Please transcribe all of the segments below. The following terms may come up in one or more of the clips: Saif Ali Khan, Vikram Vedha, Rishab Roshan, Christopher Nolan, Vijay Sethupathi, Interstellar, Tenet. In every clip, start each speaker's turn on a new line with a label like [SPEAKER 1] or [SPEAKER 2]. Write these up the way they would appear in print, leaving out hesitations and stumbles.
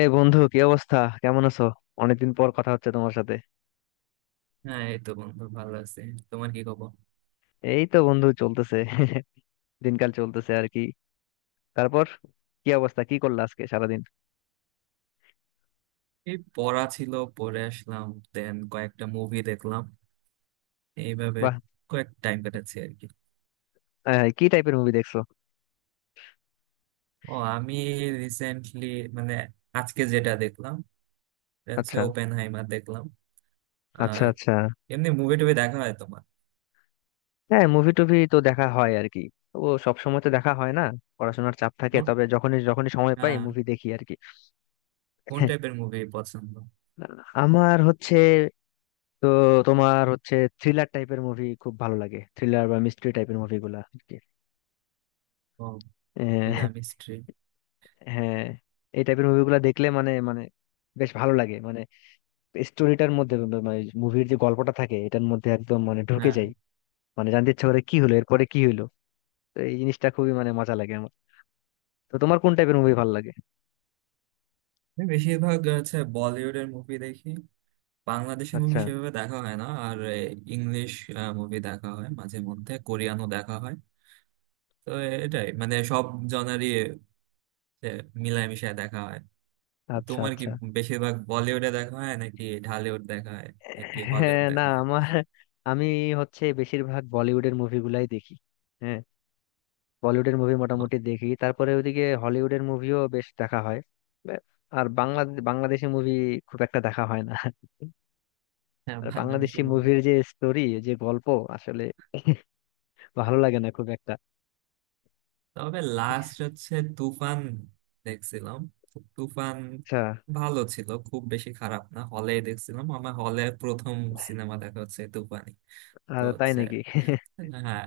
[SPEAKER 1] এই বন্ধু, কি অবস্থা? কেমন আছো? অনেকদিন পর কথা হচ্ছে তোমার সাথে।
[SPEAKER 2] হ্যাঁ, এই তো বন্ধু, ভালো আছি। তোমার কি খবর?
[SPEAKER 1] এই তো বন্ধু, চলতেছে। দিনকাল চলতেছে আর কি। তারপর, কি অবস্থা? কি করলে আজকে সারাদিন?
[SPEAKER 2] এই পড়া ছিল, পড়ে আসলাম। দেন কয়েকটা মুভি দেখলাম, এইভাবে
[SPEAKER 1] বাহ।
[SPEAKER 2] কয়েক টাইম কাটাচ্ছি আর কি।
[SPEAKER 1] কি টাইপের মুভি দেখছো?
[SPEAKER 2] ও, আমি রিসেন্টলি মানে আজকে যেটা দেখলাম, এটা হচ্ছে
[SPEAKER 1] আচ্ছা,
[SPEAKER 2] ওপেন হাইমার দেখলাম। আর
[SPEAKER 1] আচ্ছা, আচ্ছা।
[SPEAKER 2] এমনি মুভি টুভি দেখা হয় তোমার?
[SPEAKER 1] হ্যাঁ, মুভি টুভি তো দেখা হয় আর কি। ও সব সময় তো দেখা হয় না। পড়াশোনার চাপ থাকে,
[SPEAKER 2] কোন,
[SPEAKER 1] তবে যখনই যখনই সময় পাই
[SPEAKER 2] হ্যাঁ,
[SPEAKER 1] মুভি দেখি আর কি।
[SPEAKER 2] কোন টাইপের মুভি পছন্দ?
[SPEAKER 1] আমার হচ্ছে, তো তোমার হচ্ছে থ্রিলার টাইপের মুভি খুব ভালো লাগে, থ্রিলার বা মিস্ট্রি টাইপের মুভিগুলা আর
[SPEAKER 2] ও, ফিল্ম
[SPEAKER 1] কি।
[SPEAKER 2] হিস্ট্রি।
[SPEAKER 1] হ্যাঁ, এই টাইপের মুভিগুলো দেখলে মানে মানে বেশ ভালো লাগে, মানে স্টোরিটার মধ্যে মানে মুভির যে গল্পটা থাকে এটার মধ্যে একদম মানে ঢুকে
[SPEAKER 2] হ্যাঁ,
[SPEAKER 1] যাই। মানে জানতে ইচ্ছা করে কি হলো, এরপরে কি হলো। তো এই জিনিসটা খুবই মানে মজা লাগে আমার। তো তোমার কোন টাইপের মুভি ভালো লাগে?
[SPEAKER 2] আমি বেশিরভাগ হচ্ছে বলিউডের মুভি দেখি। বাংলাদেশি মুভি
[SPEAKER 1] আচ্ছা,
[SPEAKER 2] সেভাবে দেখা হয় না। আর ইংলিশ মুভি দেখা হয়, মাঝে মধ্যে কোরিয়ানও দেখা হয়। তো এটাই, সব জনারই মিলামিশায় দেখা হয়। তো
[SPEAKER 1] আচ্ছা,
[SPEAKER 2] তোমার কি
[SPEAKER 1] আচ্ছা।
[SPEAKER 2] বেশিরভাগ বলিউডে দেখা হয়, নাকি ঢালিউড দেখা হয়, নাকি হলিউড
[SPEAKER 1] হ্যাঁ, না,
[SPEAKER 2] দেখা হয়?
[SPEAKER 1] আমি হচ্ছে বেশিরভাগ বলিউডের মুভিগুলাই দেখি। হ্যাঁ, বলিউডের মুভি
[SPEAKER 2] ও,
[SPEAKER 1] মোটামুটি দেখি, তারপরে ওইদিকে হলিউডের মুভিও বেশ দেখা হয়। বে- আর বাংলাদেশি মুভি খুব একটা দেখা হয় না।
[SPEAKER 2] হ্যাঁ,
[SPEAKER 1] আর
[SPEAKER 2] বাংলাদেশি
[SPEAKER 1] বাংলাদেশি
[SPEAKER 2] মুভি।
[SPEAKER 1] মুভির যে স্টোরি, যে গল্প, আসলে ভালো লাগে না খুব একটা।
[SPEAKER 2] তবে লাস্ট হচ্ছে তুফান দেখছিলাম। তো তুফান
[SPEAKER 1] আচ্ছা।
[SPEAKER 2] ভালো ছিল, খুব বেশি খারাপ না, হলে দেখছিলাম। আমার হলে প্রথম সিনেমা দেখা হচ্ছে তুফানি। তো
[SPEAKER 1] আর তাই
[SPEAKER 2] হচ্ছে,
[SPEAKER 1] নাকি?
[SPEAKER 2] হ্যাঁ,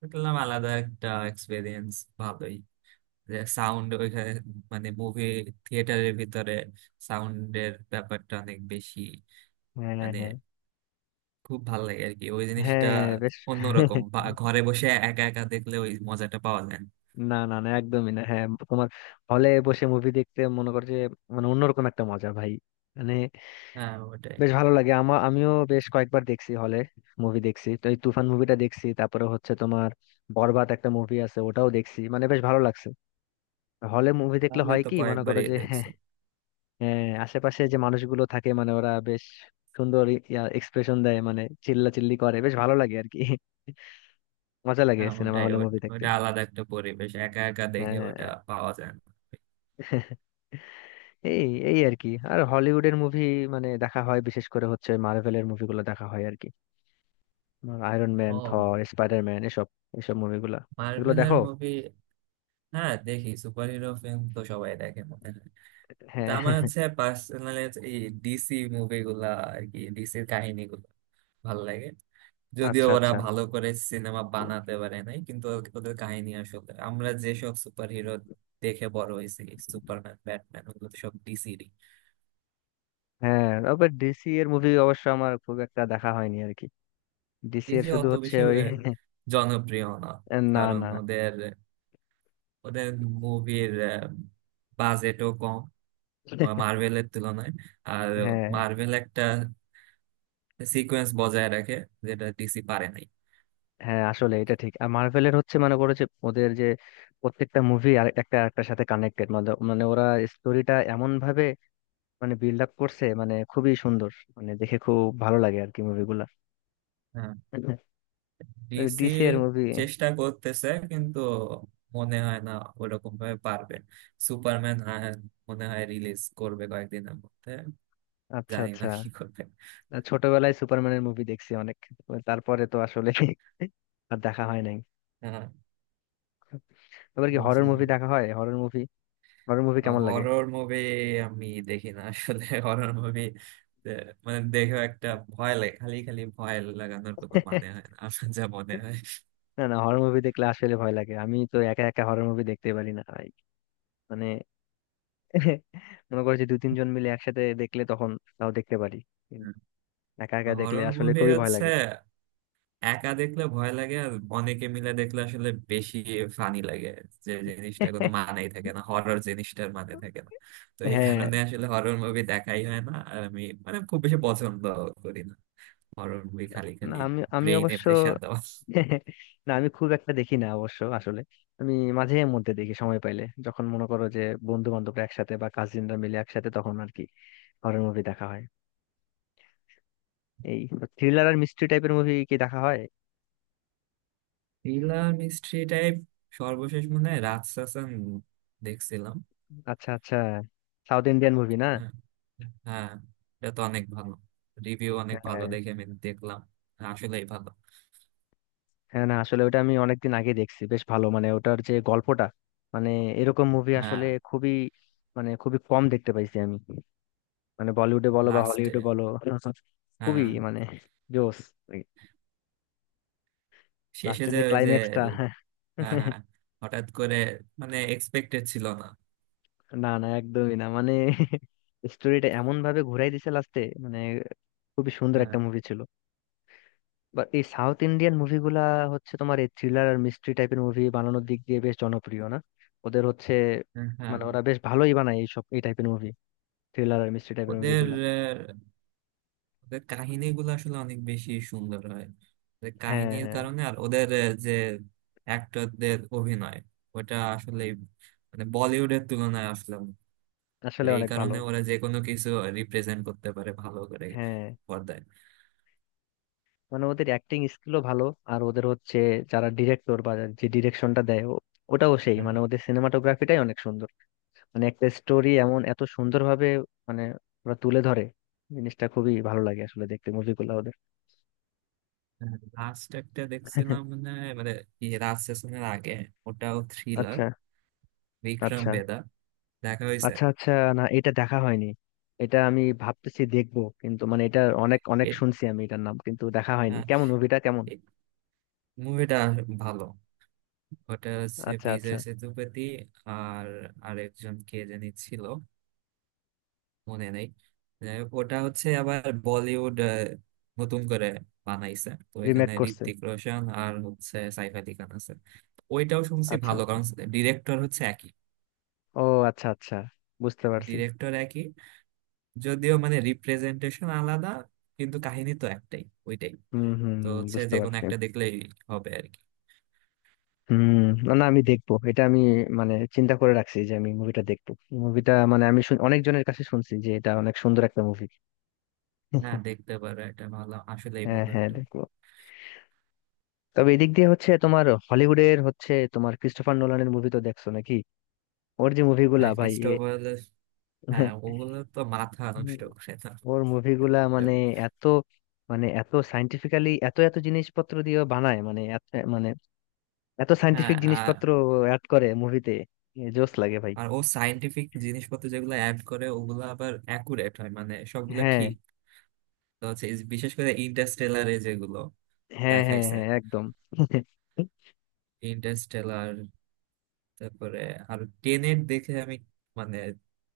[SPEAKER 2] দেখলাম আলাদা একটা এক্সপিরিয়েন্স, ভালোই। যে সাউন্ড ওইখানে, মুভি থিয়েটারের ভিতরে সাউন্ডের ব্যাপারটা অনেক বেশি,
[SPEAKER 1] হ্যাঁ,
[SPEAKER 2] মানে
[SPEAKER 1] হ্যাঁ,
[SPEAKER 2] খুব ভালো লাগে আর কি ওই জিনিসটা।
[SPEAKER 1] হ্যাঁ, বেশ।
[SPEAKER 2] অন্যরকম ঘরে বসে একা একা দেখলে ওই মজাটা পাওয়া যায় না।
[SPEAKER 1] না, না, না, একদমই না। হ্যাঁ, তোমার, হলে বসে মুভি দেখতে মনে করছে মানে অন্যরকম একটা মজা, ভাই, মানে
[SPEAKER 2] হ্যাঁ, ওটাই।
[SPEAKER 1] বেশ ভালো লাগে আমার। আমিও বেশ কয়েকবার দেখছি হলে, মুভি দেখছি, তো এই তুফান মুভিটা দেখছি, তারপরে হচ্ছে তোমার বরবাদ একটা মুভি আছে, ওটাও দেখছি, মানে বেশ ভালো লাগছে। হলে মুভি দেখলে
[SPEAKER 2] তাহলে
[SPEAKER 1] হয়
[SPEAKER 2] তো
[SPEAKER 1] কি মনে করো
[SPEAKER 2] কয়েকবারই
[SPEAKER 1] যে,
[SPEAKER 2] দেখছো।
[SPEAKER 1] হ্যাঁ আশেপাশে যে মানুষগুলো থাকে মানে ওরা বেশ সুন্দর এক্সপ্রেশন দেয়, মানে চিল্লা চিল্লি করে, বেশ ভালো লাগে আর কি। মজা লাগে
[SPEAKER 2] হ্যাঁ,
[SPEAKER 1] সিনেমা
[SPEAKER 2] ওটাই,
[SPEAKER 1] হলে মুভি দেখতে।
[SPEAKER 2] ওটা আলাদা একটা পরিবেশ, একা একা দেখে
[SPEAKER 1] হ্যাঁ।
[SPEAKER 2] ওটা পাওয়া যায় না।
[SPEAKER 1] এই এই আর কি, আর হলিউডের মুভি মানে দেখা হয়, বিশেষ করে হচ্ছে মার্ভেলের মুভিগুলো দেখা হয় আর কি। আয়রন ম্যান,
[SPEAKER 2] ও,
[SPEAKER 1] থর, স্পাইডারম্যান, এসব এসব মুভিগুলো, এগুলো
[SPEAKER 2] মার্ভেলের
[SPEAKER 1] দেখো?
[SPEAKER 2] মুভি। হ্যাঁ, দেখি। সুপার হিরো ফিল্ম তো সবাই দেখে মনে হয়। তা
[SPEAKER 1] হ্যাঁ।
[SPEAKER 2] আমার হচ্ছে পার্সোনালি এই ডিসি মুভিগুলা আর কি, ডিসির কাহিনীগুলো ভালো লাগে। যদিও
[SPEAKER 1] আচ্ছা,
[SPEAKER 2] ওরা
[SPEAKER 1] আচ্ছা।
[SPEAKER 2] ভালো করে সিনেমা বানাতে পারে নাই, কিন্তু ওদের কাহিনী আসলে, আমরা যেসব সুপার হিরো দেখে বড় হয়েছি, সুপারম্যান, ব্যাটম্যান, ওগুলো তো সব ডিসিরই।
[SPEAKER 1] হ্যাঁ, তারপর ডিসি এর মুভি অবশ্য আমার খুব একটা দেখা হয়নি আর কি। ডিসি এর
[SPEAKER 2] ডিসি
[SPEAKER 1] শুধু
[SPEAKER 2] অত
[SPEAKER 1] হচ্ছে
[SPEAKER 2] বেশি
[SPEAKER 1] ওই।
[SPEAKER 2] জনপ্রিয় না,
[SPEAKER 1] না,
[SPEAKER 2] কারণ
[SPEAKER 1] না।
[SPEAKER 2] ওদের ওদের মুভির বাজেটও কম মার্ভেলের তুলনায়। আর
[SPEAKER 1] হ্যাঁ,
[SPEAKER 2] মার্ভেল একটা সিকোয়েন্স বজায় রাখে যেটা ডিসি পারে নাই।
[SPEAKER 1] হ্যাঁ, আসলে এটা ঠিক। আর মার্ভেলের হচ্ছে মনে করো যে ওদের যে প্রত্যেকটা মুভি আর একটা একটার সাথে কানেক্টেড, মানে মানে ওরা স্টোরিটা এমন ভাবে মানে বিল্ড আপ করছে, মানে খুবই সুন্দর, মানে দেখে খুব ভালো লাগে আর কি মুভিগুলা।
[SPEAKER 2] হ্যাঁ। ডিসি
[SPEAKER 1] ডিসি এর মুভি।
[SPEAKER 2] চেষ্টা করতেছে, কিন্তু মনে হয় না ওরকম ভাবে পারবে। সুপারম্যান মনে হয় রিলিজ করবে কয়েকদিনের মধ্যে,
[SPEAKER 1] আচ্ছা,
[SPEAKER 2] জানি না
[SPEAKER 1] আচ্ছা।
[SPEAKER 2] কি করবে।
[SPEAKER 1] ছোটবেলায় সুপারম্যানের মুভি দেখছি অনেক। তারপরে তো আসলে আর দেখা হয় নাই।
[SPEAKER 2] হ্যাঁ,
[SPEAKER 1] এবার কি হরর
[SPEAKER 2] বুঝলাম।
[SPEAKER 1] মুভি দেখা হয়? Horror movie. হরর মুভি কেমন লাগে?
[SPEAKER 2] হরর মুভি আমি দেখি না আসলে। হরর মুভি দেখে একটা ভয় লাগে, খালি খালি ভয় লাগানোর কোনো মানে হয় না আমার যা মনে হয়।
[SPEAKER 1] না, না, হরর মুভি দেখলে আসলে ভয় লাগে, আমি তো একা একা হরর মুভি দেখতে পারি না ভাই। মনে করো যে দু তিনজন মিলে একসাথে দেখলে তখন তাও দেখতে পারি, একা একা দেখলে
[SPEAKER 2] হরর
[SPEAKER 1] আসলে
[SPEAKER 2] মুভি
[SPEAKER 1] খুবই ভয়
[SPEAKER 2] হচ্ছে
[SPEAKER 1] লাগে।
[SPEAKER 2] একা দেখলে ভয় লাগে, আর অনেকে মিলে দেখলে আসলে বেশি ফানি লাগে, যে জিনিসটা কোনো মানেই থাকে না, হরর জিনিসটার মানে থাকে না। তো এই
[SPEAKER 1] হ্যাঁ।
[SPEAKER 2] কারণে আসলে হরর মুভি দেখাই হয় না আর, আমি খুব বেশি পছন্দ করি না হরর মুভি, খালি
[SPEAKER 1] না,
[SPEAKER 2] খালি
[SPEAKER 1] আমি আমি
[SPEAKER 2] ব্রেইনে
[SPEAKER 1] অবশ্য,
[SPEAKER 2] প্রেসার দেওয়া।
[SPEAKER 1] না, আমি খুব একটা দেখি না অবশ্য আসলে। আমি মাঝে মধ্যে দেখি সময় পাইলে, যখন মনে করো যে বন্ধু বান্ধবরা একসাথে বা কাজিনরা মিলে একসাথে, তখন আর কি হরর মুভি দেখা হয়। এই, থ্রিলার আর মিস্ট্রি টাইপের মুভি কি দেখা হয়?
[SPEAKER 2] থ্রিলার মিস্ট্রি টাইপ সর্বশেষ মনে হয় রাজশাসন দেখছিলাম।
[SPEAKER 1] আচ্ছা, আচ্ছা। সাউথ ইন্ডিয়ান মুভি না?
[SPEAKER 2] হ্যাঁ, হ্যাঁ, এটা তো অনেক ভালো, রিভিউ অনেক ভালো
[SPEAKER 1] হ্যাঁ,
[SPEAKER 2] দেখে আমি দেখলাম। আসলেই ভালো।
[SPEAKER 1] হ্যাঁ। না, আসলে ওটা আমি অনেকদিন আগে দেখছি, বেশ ভালো, মানে ওটার যে গল্পটা, মানে এরকম মুভি
[SPEAKER 2] হ্যাঁ,
[SPEAKER 1] আসলে খুবই, মানে খুবই কম দেখতে পাইছি আমি, মানে বলিউডে বলো বা
[SPEAKER 2] লাস্টে।
[SPEAKER 1] হলিউডে বলো, খুবই
[SPEAKER 2] হ্যাঁ,
[SPEAKER 1] মানে জোস।
[SPEAKER 2] শেষে
[SPEAKER 1] লাস্টের
[SPEAKER 2] যে
[SPEAKER 1] যে
[SPEAKER 2] ওই যে,
[SPEAKER 1] ক্লাইম্যাক্সটা,
[SPEAKER 2] হ্যাঁ, হ্যাঁ, হঠাৎ করে এক্সপেক্টেড ছিল না।
[SPEAKER 1] না, না, একদমই না, মানে স্টোরিটা এমন ভাবে ঘুরাই দিছে লাস্টে, মানে খুবই সুন্দর
[SPEAKER 2] হ্যাঁ,
[SPEAKER 1] একটা মুভি ছিল। বা এই সাউথ ইন্ডিয়ান মুভিগুলা হচ্ছে তোমার এই থ্রিলার আর মিস্ট্রি টাইপের মুভি বানানোর দিক দিয়ে বেশ জনপ্রিয় না, ওদের হচ্ছে
[SPEAKER 2] হ্যাঁ, হ্যাঁ।
[SPEAKER 1] মানে ওরা বেশ ভালোই বানায় এইসব এই টাইপের মুভি, থ্রিলার আর মিস্ট্রি টাইপের
[SPEAKER 2] ওদের
[SPEAKER 1] মুভিগুলা।
[SPEAKER 2] আহ, ওদের কাহিনীগুলো আসলে অনেক বেশি সুন্দর হয়, ওদের
[SPEAKER 1] হ্যাঁ,
[SPEAKER 2] কাহিনীর
[SPEAKER 1] হ্যাঁ,
[SPEAKER 2] কারণে। আর ওদের যে অ্যাক্টরদের অভিনয় ওটা আসলে বলিউডের তুলনায় আসলে অনেক। তো
[SPEAKER 1] আসলে
[SPEAKER 2] এই
[SPEAKER 1] অনেক ভালো।
[SPEAKER 2] কারণে ওরা যে কোনো কিছু রিপ্রেজেন্ট করতে পারে ভালো করে
[SPEAKER 1] হ্যাঁ,
[SPEAKER 2] পর্দায়।
[SPEAKER 1] মানে ওদের অ্যাক্টিং স্কিলও ভালো, আর ওদের হচ্ছে যারা ডিরেক্টর, বা যে ডিরেকশনটা দেয় ওটাও সেই, মানে ওদের সিনেমাটোগ্রাফিটাই অনেক সুন্দর, মানে একটা স্টোরি এমন এত সুন্দরভাবে মানে ওরা তুলে ধরে, জিনিসটা খুবই ভালো লাগে আসলে দেখতে মুভিগুলো ওদের।
[SPEAKER 2] লাস্ট একটা দেখছিলাম, মানে মানে কি, রাজ সেশনের আগে, ওটাও থ্রিলার,
[SPEAKER 1] আচ্ছা,
[SPEAKER 2] বিক্রম
[SPEAKER 1] আচ্ছা,
[SPEAKER 2] বেদা দেখা হয়েছে?
[SPEAKER 1] আচ্ছা, আচ্ছা। না, এটা দেখা হয়নি, এটা আমি ভাবতেছি দেখবো, কিন্তু মানে এটা অনেক অনেক
[SPEAKER 2] এ-
[SPEAKER 1] শুনছি আমি এটার নাম, কিন্তু দেখা হয়নি।
[SPEAKER 2] হ্যাঁ,
[SPEAKER 1] কেমন মুভিটা? কেমন?
[SPEAKER 2] মুভিটা ভালো। ওটা হচ্ছে
[SPEAKER 1] আচ্ছা, আচ্ছা।
[SPEAKER 2] বিজয় সেতুপতি আর আরেকজন কে জানি ছিল, মনে নেই। যাই হোক, ওটা হচ্ছে আবার বলিউড নতুন করে বানাইছে, তো
[SPEAKER 1] রিমেক
[SPEAKER 2] এখানে
[SPEAKER 1] করছে?
[SPEAKER 2] ঋত্বিক রোশন আর হচ্ছে সাইফ আলি খান আছে। ওইটাও শুনছি
[SPEAKER 1] আচ্ছা।
[SPEAKER 2] ভালো, কারণ ডিরেক্টর হচ্ছে একই,
[SPEAKER 1] ও, আচ্ছা, আচ্ছা, বুঝতে পারছি।
[SPEAKER 2] ডিরেক্টর একই। যদিও রিপ্রেজেন্টেশন আলাদা, কিন্তু কাহিনী তো একটাই। ওইটাই।
[SPEAKER 1] হুম, হুম,
[SPEAKER 2] তো
[SPEAKER 1] হুম,
[SPEAKER 2] হচ্ছে
[SPEAKER 1] বুঝতে
[SPEAKER 2] যে কোনো
[SPEAKER 1] পারছি।
[SPEAKER 2] একটা দেখলেই হবে আর কি।
[SPEAKER 1] হুম। না, না, আমি দেখবো এটা, আমি মানে চিন্তা করে রাখছি যে আমি মুভিটা দেখবো। মুভিটা মানে আমি অনেকজনের কাছে শুনছি যে এটা অনেক সুন্দর একটা মুভি।
[SPEAKER 2] হ্যাঁ, দেখতে পারো, এটা ভালো, আসলেই
[SPEAKER 1] হ্যাঁ,
[SPEAKER 2] ভালো
[SPEAKER 1] হ্যাঁ,
[SPEAKER 2] একটা।
[SPEAKER 1] দেখবো। তবে এদিক দিয়ে হচ্ছে তোমার হলিউডের, হচ্ছে তোমার ক্রিস্টোফার নোলানের মুভি তো দেখছো নাকি? ওর যে মুভিগুলা
[SPEAKER 2] হ্যাঁ,
[SPEAKER 1] ভাই।
[SPEAKER 2] ক্রিস্টোফার। হ্যাঁ, ওগুলো তো মাথা
[SPEAKER 1] হুম।
[SPEAKER 2] নষ্ট করে না।
[SPEAKER 1] ওর মুভিগুলা মানে এত, মানে এত সাইন্টিফিক্যালি এত এত জিনিসপত্র দিয়ে ও বানায়, মানে মানে এত
[SPEAKER 2] হ্যাঁ।
[SPEAKER 1] সাইন্টিফিক
[SPEAKER 2] আর
[SPEAKER 1] জিনিসপত্র অ্যাড করে মুভিতে, জোস লাগে ভাই।
[SPEAKER 2] আর ও সাইন্টিফিক জিনিসপত্র যেগুলো অ্যাড করে ওগুলো আবার অ্যাকুরেট হয়, সবগুলো
[SPEAKER 1] হ্যাঁ,
[SPEAKER 2] ঠিক। তো হচ্ছে এই, বিশেষ করে ইন্টারস্টেলারে যেগুলো
[SPEAKER 1] হ্যাঁ, হ্যাঁ,
[SPEAKER 2] দেখাইছে,
[SPEAKER 1] হ্যাঁ, একদম।
[SPEAKER 2] ইন্টারস্টেলার, তারপরে আর টেনেট দেখে আমি মানে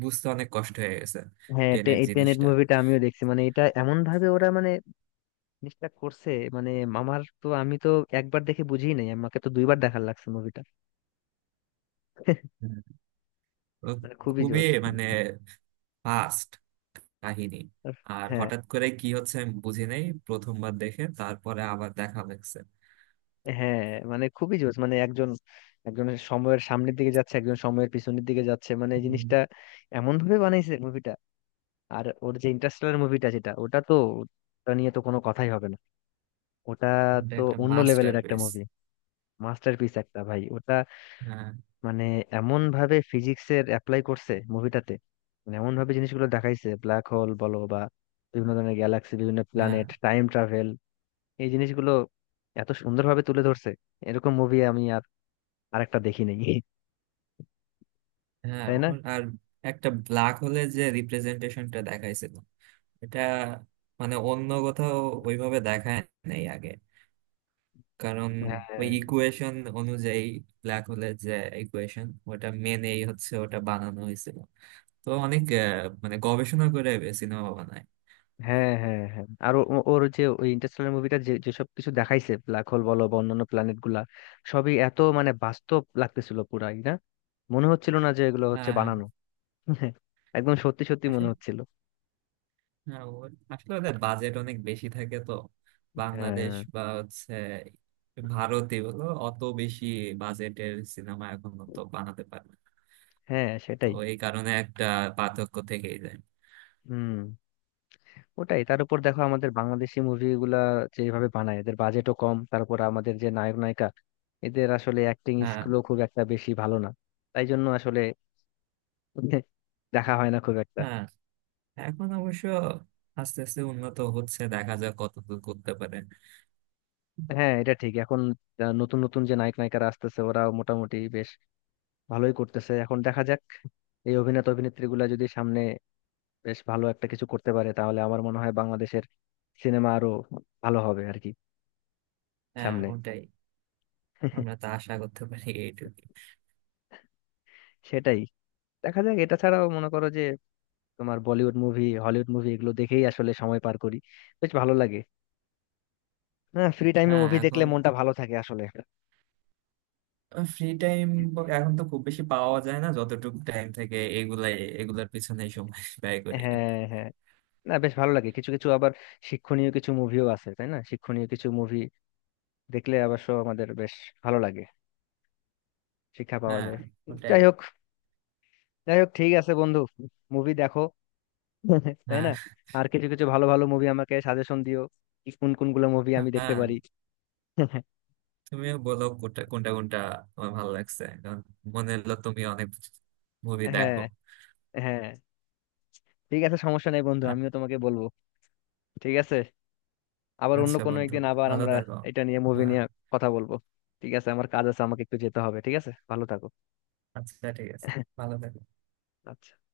[SPEAKER 2] বুঝতে অনেক কষ্ট হয়ে গেছে,
[SPEAKER 1] হ্যাঁ,
[SPEAKER 2] টেনেট
[SPEAKER 1] এই টেনেট
[SPEAKER 2] জিনিসটা।
[SPEAKER 1] মুভিটা আমিও দেখছি, মানে এটা এমন ভাবে ওরা মানে জিনিসটা করছে, মানে মামার তো আমি তো একবার দেখে বুঝিই নাই, আমাকে তো দুইবার দেখার লাগছে মুভিটা,
[SPEAKER 2] হুম। ও,
[SPEAKER 1] মানে খুবই
[SPEAKER 2] খুবই
[SPEAKER 1] জোস।
[SPEAKER 2] ফাস্ট কাহিনী, আর
[SPEAKER 1] হ্যাঁ,
[SPEAKER 2] হঠাৎ করে কি হচ্ছে আমি বুঝি নাই প্রথমবার দেখে, তারপরে আবার দেখা লাগছে।
[SPEAKER 1] হ্যাঁ, মানে খুবই জোস, মানে একজন একজন সময়ের সামনের দিকে যাচ্ছে, একজন সময়ের পিছনের দিকে যাচ্ছে, মানে এই জিনিসটা এমন ভাবে বানাইছে মুভিটা। আর ওর যে ইন্টারস্টেলার মুভিটা যেটা, ওটা তো, ওটা নিয়ে তো কোনো কথাই হবে না। ওটা
[SPEAKER 2] এটা
[SPEAKER 1] তো
[SPEAKER 2] একটা
[SPEAKER 1] অন্য
[SPEAKER 2] মাস্টার
[SPEAKER 1] লেভেলের একটা
[SPEAKER 2] পিস।
[SPEAKER 1] মুভি, মাস্টারপিস একটা ভাই ওটা,
[SPEAKER 2] হ্যাঁ,
[SPEAKER 1] মানে এমন ভাবে ফিজিক্সের অ্যাপ্লাই করছে মুভিটাতে, মানে এমন ভাবে জিনিসগুলো দেখাইছে, ব্ল্যাক হোল বলো বা বিভিন্ন ধরনের গ্যালাক্সি, বিভিন্ন
[SPEAKER 2] হ্যাঁ,
[SPEAKER 1] প্ল্যানেট, টাইম ট্রাভেল, এই জিনিসগুলো এত সুন্দরভাবে তুলে ধরছে। এরকম মুভি আমি আর আরেকটা দেখি নাই,
[SPEAKER 2] হ্যাঁ,
[SPEAKER 1] তাই না?
[SPEAKER 2] আর একটা ব্ল্যাক হোলের যে রিপ্রেজেন্টেশনটা দেখাইছিল, এটা অন্য কোথাও ওইভাবে দেখায় নাই আগে। কারণ
[SPEAKER 1] হ্যাঁ,
[SPEAKER 2] ওই ইকুয়েশন অনুযায়ী, ব্ল্যাক হোলের যে ইকুয়েশন ওটা মেনেই হচ্ছে ওটা বানানো হয়েছিল। তো অনেক গবেষণা করে সিনেমা বানায়।
[SPEAKER 1] হ্যাঁ, হ্যাঁ, হ্যাঁ। আর ওর যে ওই ইন্টারস্টেলার মুভিটা যেসব কিছু দেখাইছে, ব্ল্যাক হোল বলো বা অন্যান্য প্ল্যানেট গুলা, সবই এত মানে বাস্তব লাগতেছিল পুরাই, না মনে হচ্ছিল না যে এগুলো হচ্ছে
[SPEAKER 2] হ্যাঁ,
[SPEAKER 1] বানানো। একদম সত্যি সত্যি মনে হচ্ছিল।
[SPEAKER 2] হ্যাঁ, আসলে ওদের বাজেট অনেক বেশি থাকে, তো বাংলাদেশ
[SPEAKER 1] হ্যাঁ,
[SPEAKER 2] বা হচ্ছে ভারতে বলো অত বেশি বাজেটের সিনেমা এখন তো বানাতে পারে না।
[SPEAKER 1] হ্যাঁ,
[SPEAKER 2] তো
[SPEAKER 1] সেটাই।
[SPEAKER 2] এই কারণে একটা পার্থক্য থেকেই যায়।
[SPEAKER 1] হুম, ওটাই, তার উপর দেখো আমাদের বাংলাদেশি মুভিগুলা যেভাবে বানায়, এদের বাজেটও কম, তারপর আমাদের যে নায়ক নায়িকা, এদের আসলে অ্যাক্টিং
[SPEAKER 2] হ্যাঁ,
[SPEAKER 1] স্কিলও খুব একটা বেশি ভালো না, তাই জন্য আসলে দেখা হয় না খুব একটা।
[SPEAKER 2] হ্যাঁ, এখন অবশ্য আস্তে আস্তে উন্নত হচ্ছে, দেখা যাক কতদূর করতে পারে।
[SPEAKER 1] হ্যাঁ, এটা ঠিক। এখন নতুন নতুন যে নায়ক নায়িকারা আসতেছে, ওরা মোটামুটি বেশ ভালোই করতেছে। এখন দেখা যাক, এই অভিনেতা অভিনেত্রী গুলা যদি সামনে বেশ ভালো একটা কিছু করতে পারে, তাহলে আমার মনে হয় বাংলাদেশের সিনেমা আরো ভালো হবে আর কি
[SPEAKER 2] হ্যাঁ,
[SPEAKER 1] সামনে।
[SPEAKER 2] ওটাই। আমরা তা আশা করতে পারি এইটুকু।
[SPEAKER 1] সেটাই, দেখা যাক। এটা ছাড়াও মনে করো যে তোমার বলিউড মুভি, হলিউড মুভি এগুলো দেখেই আসলে সময় পার করি, বেশ ভালো লাগে। হ্যাঁ, ফ্রি টাইমে
[SPEAKER 2] হ্যাঁ,
[SPEAKER 1] মুভি দেখলে
[SPEAKER 2] এখন
[SPEAKER 1] মনটা ভালো থাকে আসলে।
[SPEAKER 2] ফ্রি টাইম এখন তো খুব বেশি পাওয়া যায় না, যতটুকু টাইম থেকে এগুলাই, এগুলার পিছনেই সময় ব্যয় করি আর কি।
[SPEAKER 1] হ্যাঁ, হ্যাঁ। না, বেশ ভালো লাগে, কিছু কিছু আবার শিক্ষণীয় কিছু মুভিও আছে তাই না? শিক্ষণীয় কিছু মুভি দেখলে অবশ্য আমাদের বেশ ভালো লাগে, শিক্ষা পাওয়া
[SPEAKER 2] হ্যাঁ,
[SPEAKER 1] যায়।
[SPEAKER 2] ওটাই।
[SPEAKER 1] যাই হোক, যাই হোক, ঠিক আছে বন্ধু, মুভি দেখো তাই না?
[SPEAKER 2] হ্যাঁ,
[SPEAKER 1] আর কিছু কিছু ভালো ভালো মুভি আমাকে সাজেশন দিও, কি কোন কোনগুলো মুভি আমি দেখতে
[SPEAKER 2] হ্যাঁ,
[SPEAKER 1] পারি।
[SPEAKER 2] তুমিও বলো কোনটা কোনটা কোনটা তোমার ভালো লাগছে, কারণ মনে হলো তুমি অনেক মুভি
[SPEAKER 1] হ্যাঁ,
[SPEAKER 2] দেখো।
[SPEAKER 1] হ্যাঁ, ঠিক আছে, সমস্যা নেই বন্ধু,
[SPEAKER 2] আ-
[SPEAKER 1] আমিও তোমাকে বলবো। ঠিক আছে, আবার অন্য
[SPEAKER 2] আচ্ছা
[SPEAKER 1] কোনো
[SPEAKER 2] বন্ধু,
[SPEAKER 1] একদিন আবার
[SPEAKER 2] ভালো
[SPEAKER 1] আমরা
[SPEAKER 2] থাকো।
[SPEAKER 1] এটা নিয়ে, মুভি
[SPEAKER 2] হ্যাঁ,
[SPEAKER 1] নিয়ে কথা বলবো। ঠিক আছে, আমার কাজ আছে, আমাকে একটু যেতে হবে। ঠিক আছে, ভালো থাকো।
[SPEAKER 2] আচ্ছা, ঠিক আছে। ভালো থাকো।
[SPEAKER 1] আচ্ছা।